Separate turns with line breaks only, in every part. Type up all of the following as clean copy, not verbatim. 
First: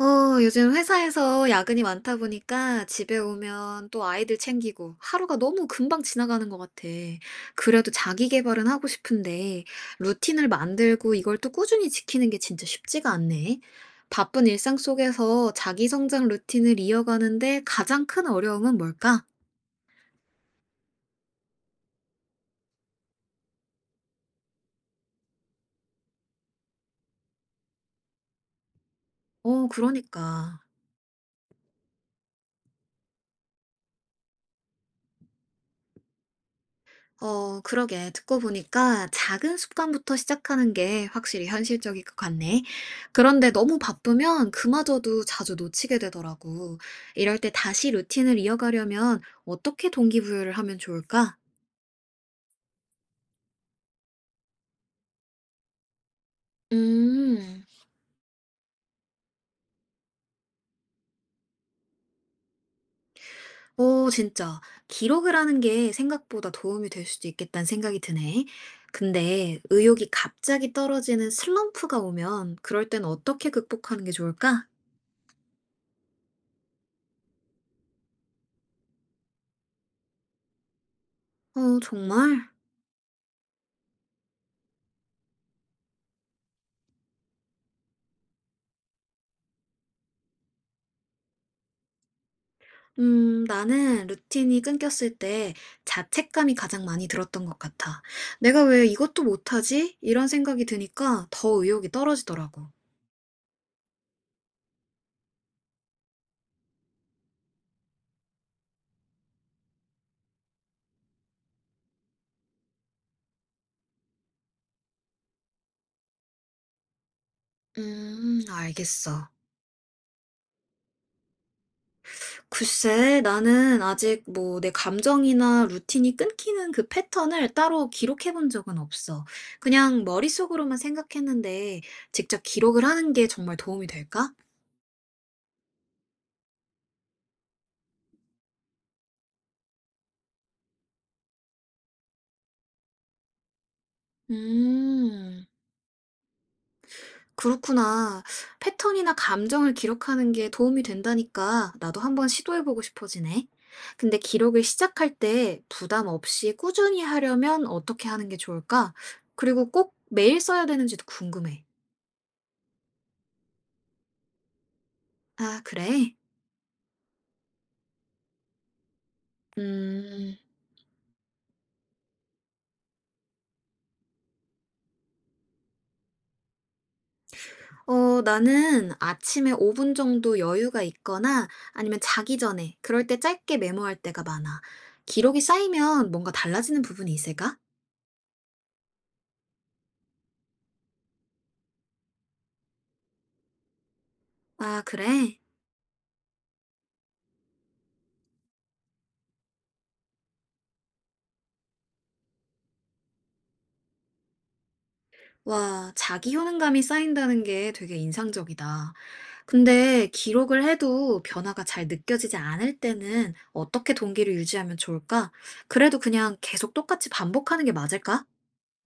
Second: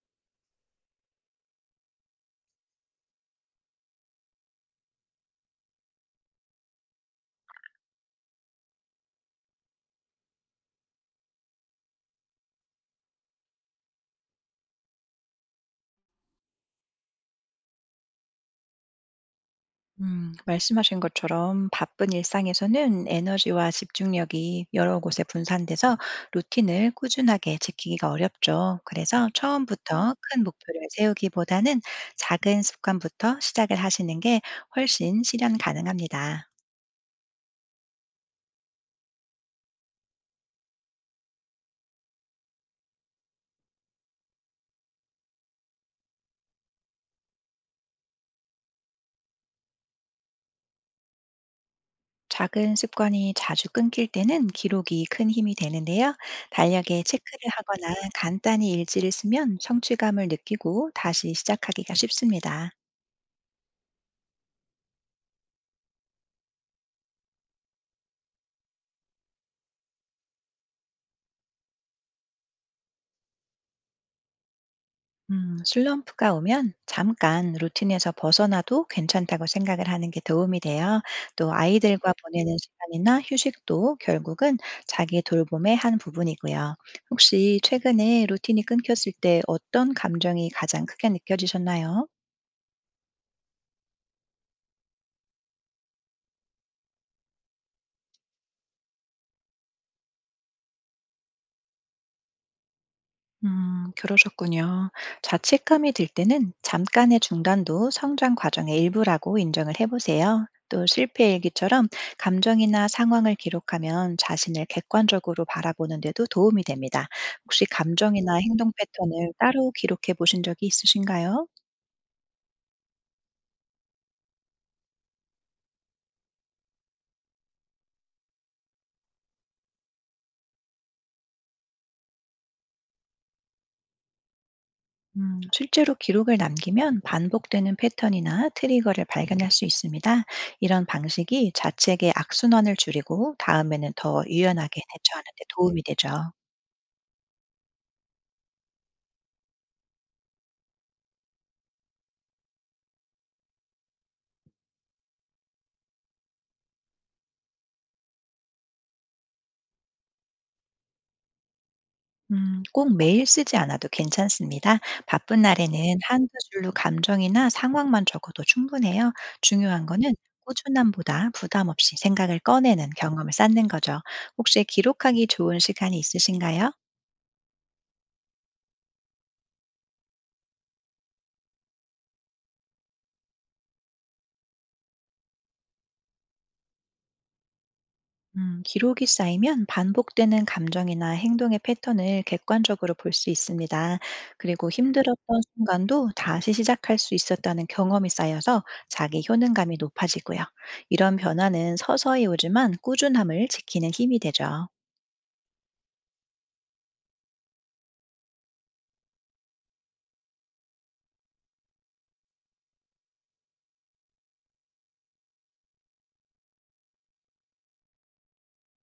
어, 요즘 회사에서 야근이 많다 보니까 집에 오면 또 아이들 챙기고 하루가 너무 금방 지나가는 것 같아. 그래도 자기 개발은 하고 싶은데 루틴을 만들고 이걸 또 꾸준히 지키는 게 진짜 쉽지가 않네. 바쁜 일상 속에서 자기 성장 루틴을 이어가는데 가장 큰 어려움은 뭘까?
말씀하신 것처럼 바쁜 일상에서는 에너지와 집중력이 여러 곳에 분산돼서 루틴을 꾸준하게 지키기가 어렵죠. 그래서
어,
처음부터 큰
그러니까.
목표를 세우기보다는 작은 습관부터 시작을 하시는 게 훨씬 실현 가능합니다.
어, 그러게. 듣고 보니까 작은 습관부터 시작하는 게 확실히 현실적일 것 같네. 그런데 너무 바쁘면 그마저도 자주 놓치게 되더라고. 이럴 때 다시 루틴을 이어가려면 어떻게 동기부여를 하면 좋을까?
작은 습관이 자주 끊길 때는 기록이 큰 힘이 되는데요. 달력에 체크를
음,
하거나 간단히 일지를 쓰면 성취감을 느끼고 다시 시작하기가 쉽습니다.
오, 진짜. 기록을 하는 게 생각보다 도움이 될 수도 있겠다는 생각이 드네. 근데 의욕이 갑자기 떨어지는 슬럼프가 오면 그럴 땐 어떻게 극복하는 게 좋을까?
슬럼프가 오면 잠깐 루틴에서 벗어나도 괜찮다고 생각을 하는 게 도움이 돼요. 또
어,
아이들과
정말?
보내는 시간이나 휴식도 결국은 자기 돌봄의 한 부분이고요. 혹시 최근에 루틴이 끊겼을 때 어떤 감정이 가장 크게 느껴지셨나요?
나는 루틴이 끊겼을 때 자책감이 가장 많이 들었던 것 같아. 내가 왜 이것도 못하지? 이런 생각이 드니까 더 의욕이 떨어지더라고.
그러셨군요. 자책감이 들 때는 잠깐의 중단도 성장 과정의 일부라고 인정을 해보세요. 또 실패 일기처럼 감정이나 상황을 기록하면 자신을 객관적으로 바라보는 데도 도움이 됩니다. 혹시 감정이나 행동
알겠어.
패턴을 따로 기록해 보신 적이 있으신가요?
글쎄, 나는 아직 뭐 내 감정이나 루틴이 끊기는 그 패턴을 따로 기록해 본 적은 없어. 그냥 머릿속으로만 생각했는데 직접 기록을 하는 게 정말 도움이 될까?
실제로 기록을 남기면 반복되는 패턴이나 트리거를 발견할 수 있습니다. 이런 방식이 자책의 악순환을 줄이고 다음에는 더 유연하게 대처하는 데
음.
도움이 되죠.
그렇구나. 패턴이나 감정을 기록하는 게 도움이 된다니까 나도 한번 시도해보고 싶어지네. 근데 기록을 시작할 때 부담 없이 꾸준히 하려면 어떻게 하는 게 좋을까? 그리고 꼭 매일 써야 되는지도 궁금해.
꼭 매일 쓰지 않아도 괜찮습니다. 바쁜
아,
날에는
그래?
한두 줄로 감정이나 상황만 적어도 충분해요. 중요한 거는
음,
꾸준함보다 부담 없이 생각을 꺼내는 경험을 쌓는 거죠. 혹시 기록하기 좋은 시간이 있으신가요?
어, 나는 아침에 5분 정도 여유가 있거나 아니면 자기 전에 그럴 때 짧게 메모할 때가 많아. 기록이 쌓이면 뭔가 달라지는 부분이 있을까?
기록이 쌓이면 반복되는 감정이나 행동의 패턴을 객관적으로 볼 수 있습니다. 그리고
아, 그래?
힘들었던 순간도 다시 시작할 수 있었다는 경험이 쌓여서 자기 효능감이 높아지고요. 이런 변화는 서서히 오지만 꾸준함을 지키는 힘이 되죠.
와, 자기 효능감이 쌓인다는 게 되게 인상적이다. 근데 기록을 해도 변화가 잘 느껴지지 않을 때는 어떻게 동기를 유지하면 좋을까? 그래도 그냥 계속 똑같이 반복하는 게 맞을까?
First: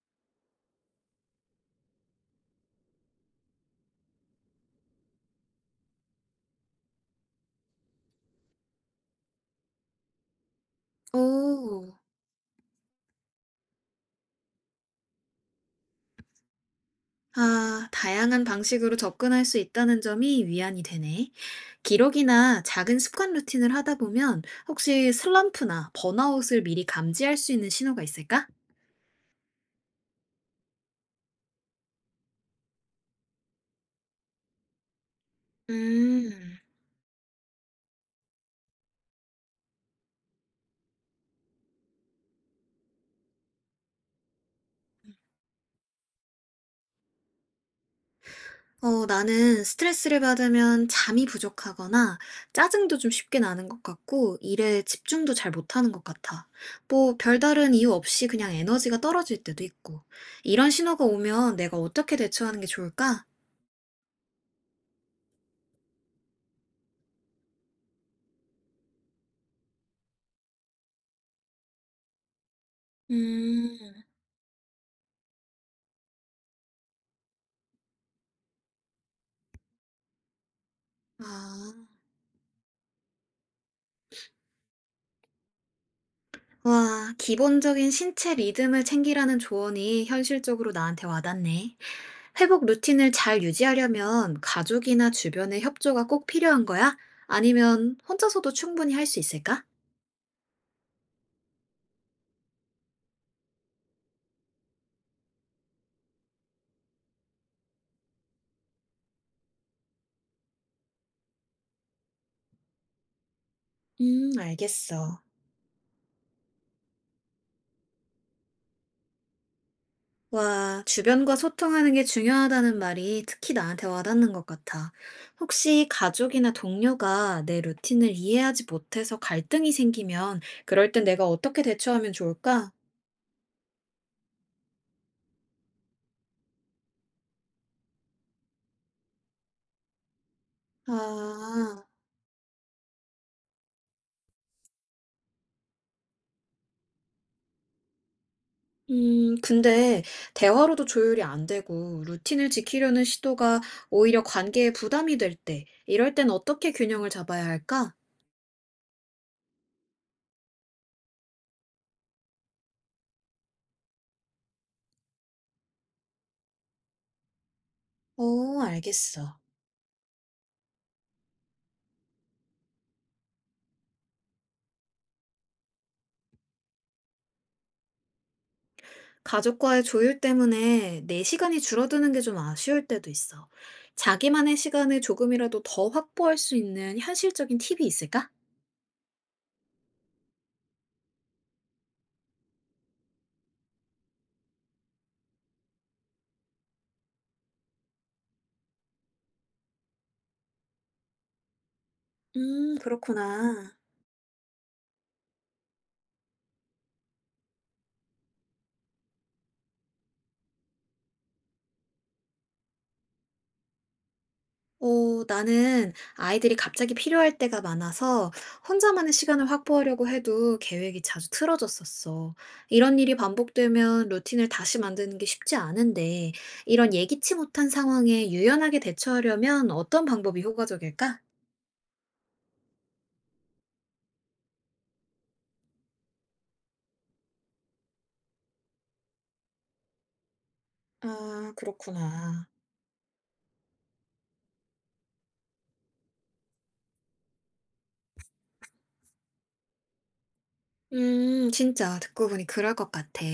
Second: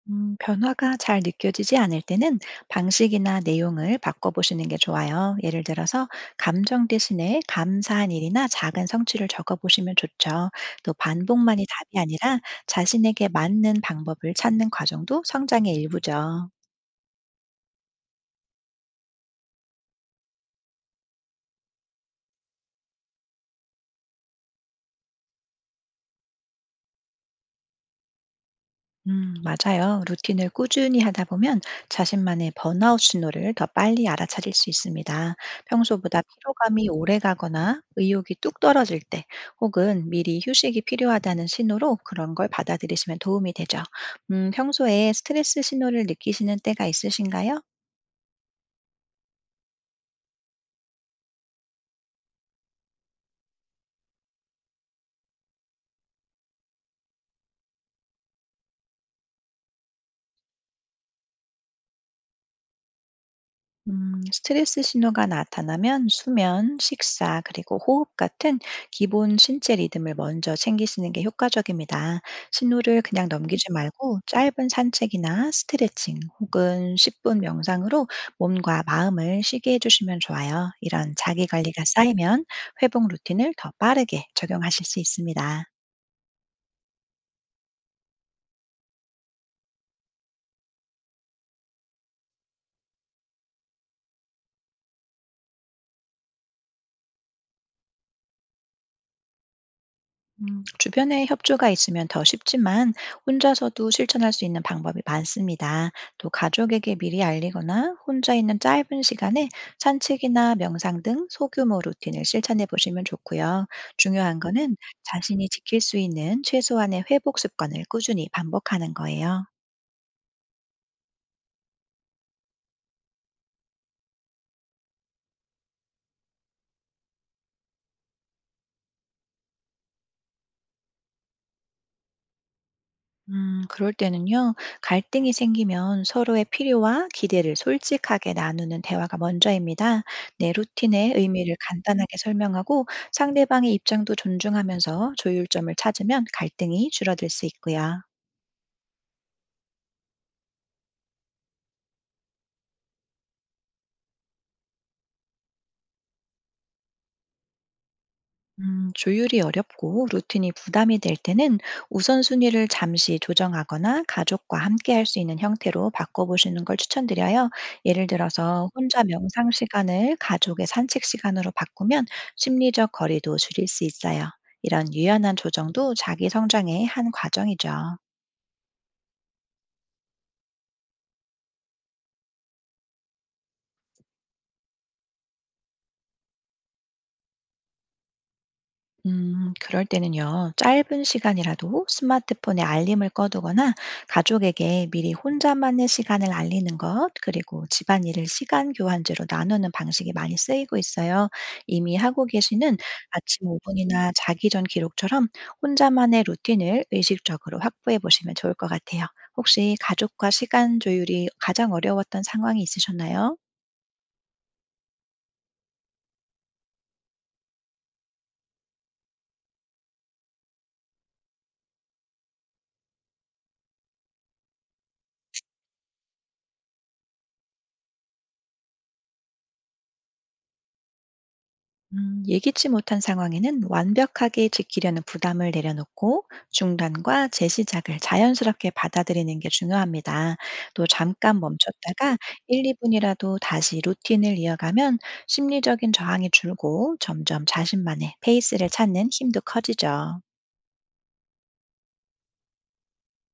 변화가 잘 느껴지지 않을 때는 방식이나 내용을 바꿔보시는 게 좋아요. 예를 들어서 감정 대신에 감사한 일이나 작은 성취를 적어보시면 좋죠. 또 반복만이
오,
답이 아니라 자신에게 맞는 방법을 찾는 과정도 성장의 일부죠.
아, 다양한 방식으로 접근할 수 있다는 점이 위안이 되네. 기록이나 작은 습관 루틴을 하다 보면 혹시 슬럼프나 번아웃을 미리 감지할 수 있는 신호가 있을까?
맞아요. 루틴을 꾸준히 하다 보면 자신만의 번아웃 신호를 더 빨리 알아차릴 수 있습니다. 평소보다
음.
피로감이 오래 가거나 의욕이 뚝 떨어질 때 혹은 미리 휴식이 필요하다는 신호로 그런 걸 받아들이시면 도움이 되죠. 평소에 스트레스 신호를 느끼시는 때가 있으신가요?
어, 나는 스트레스를 받으면 잠이 부족하거나 짜증도 좀 쉽게 나는 것 같고 일에 집중도 잘 못하는 것 같아. 뭐 별다른 이유 없이 그냥 에너지가 떨어질 때도 있고. 이런 신호가 오면 내가 어떻게 대처하는 게 좋을까?
스트레스 신호가 나타나면 수면, 식사, 그리고 호흡 같은 기본 신체 리듬을 먼저 챙기시는 게 효과적입니다. 신호를 그냥 넘기지
음,
말고 짧은 산책이나 스트레칭 혹은 10분 명상으로 몸과 마음을 쉬게 해주시면 좋아요. 이런 자기
아,
관리가 쌓이면 회복 루틴을 더 빠르게 적용하실 수 있습니다.
와, 기본적인 신체 리듬을 챙기라는 조언이 현실적으로 나한테 와닿네. 회복 루틴을 잘 유지하려면 가족이나 주변의 협조가 꼭 필요한 거야? 아니면 혼자서도 충분히 할 수 있을까?
주변에 협조가 있으면 더 쉽지만 혼자서도 실천할 수 있는 방법이 많습니다. 또 가족에게 미리 알리거나 혼자 있는 짧은 시간에 산책이나 명상 등 소규모 루틴을 실천해 보시면 좋고요. 중요한 거는
알겠어.
자신이 지킬 수 있는 최소한의 회복 습관을 꾸준히 반복하는 거예요.
와, 주변과 소통하는 게 중요하다는 말이 특히 나한테 와닿는 것 같아. 혹시 가족이나 동료가 내 루틴을 이해하지 못해서 갈등이 생기면 그럴 땐 내가 어떻게 대처하면 좋을까?
그럴 때는요, 갈등이 생기면 서로의 필요와 기대를 솔직하게 나누는 대화가 먼저입니다. 내 루틴의 의미를
아,
간단하게 설명하고 상대방의 입장도 존중하면서 조율점을 찾으면 갈등이 줄어들 수 있고요.
근데 대화로도 조율이 안 되고 루틴을 지키려는 시도가 오히려 관계에 부담이 될 때, 이럴 땐 어떻게 균형을 잡아야 할까?
조율이 어렵고 루틴이 부담이 될 때는 우선순위를 잠시 조정하거나 가족과 함께 할 수 있는 형태로 바꿔보시는 걸 추천드려요. 예를
오,
들어서 혼자
알겠어.
명상 시간을 가족의 산책 시간으로 바꾸면 심리적 거리도 줄일 수 있어요. 이런 유연한 조정도 자기 성장의 한 과정이죠.
가족과의 조율 때문에 내 시간이 줄어드는 게 좀 아쉬울 때도 있어. 자기만의 시간을 조금이라도 더 확보할 수 있는 현실적인 팁이 있을까?
그럴 때는요, 짧은 시간이라도 스마트폰에 알림을 꺼두거나 가족에게 미리 혼자만의 시간을 알리는 것, 그리고 집안일을 시간 교환제로 나누는 방식이 많이 쓰이고 있어요. 이미 하고 계시는 아침
그렇구나.
5분이나 자기 전 기록처럼 혼자만의 루틴을 의식적으로 확보해 보시면 좋을 것 같아요. 혹시 가족과 시간 조율이 가장 어려웠던 상황이 있으셨나요?
어, 나는 아이들이 갑자기 필요할 때가 많아서 혼자만의 시간을 확보하려고 해도 계획이 자주 틀어졌었어. 이런 일이 반복되면 루틴을 다시 만드는 게 쉽지 않은데, 이런 예기치 못한 상황에 유연하게 대처하려면 어떤 방법이 효과적일까?
예기치 못한 상황에는 완벽하게 지키려는 부담을 내려놓고 중단과 재시작을 자연스럽게 받아들이는 게 중요합니다. 또 잠깐
아,
멈췄다가
그렇구나.
1, 2분이라도 다시 루틴을 이어가면 심리적인 저항이 줄고 점점 자신만의 페이스를 찾는 힘도 커지죠.
진짜 듣고 보니 그럴 것 같아.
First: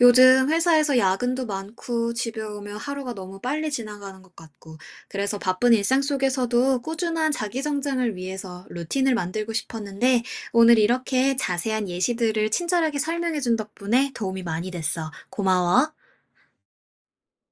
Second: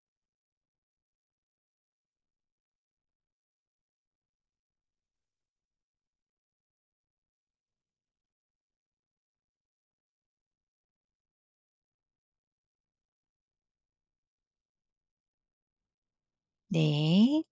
요즘 회사에서 야근도 많고 집에 오면 하루가 너무 빨리 지나가는 것 같고, 그래서 바쁜 일상 속에서도 꾸준한 자기 성장을 위해서 루틴을 만들고 싶었는데, 오늘 이렇게 자세한 예시들을 친절하게 설명해준 덕분에 도움이 많이 됐어. 고마워.
네.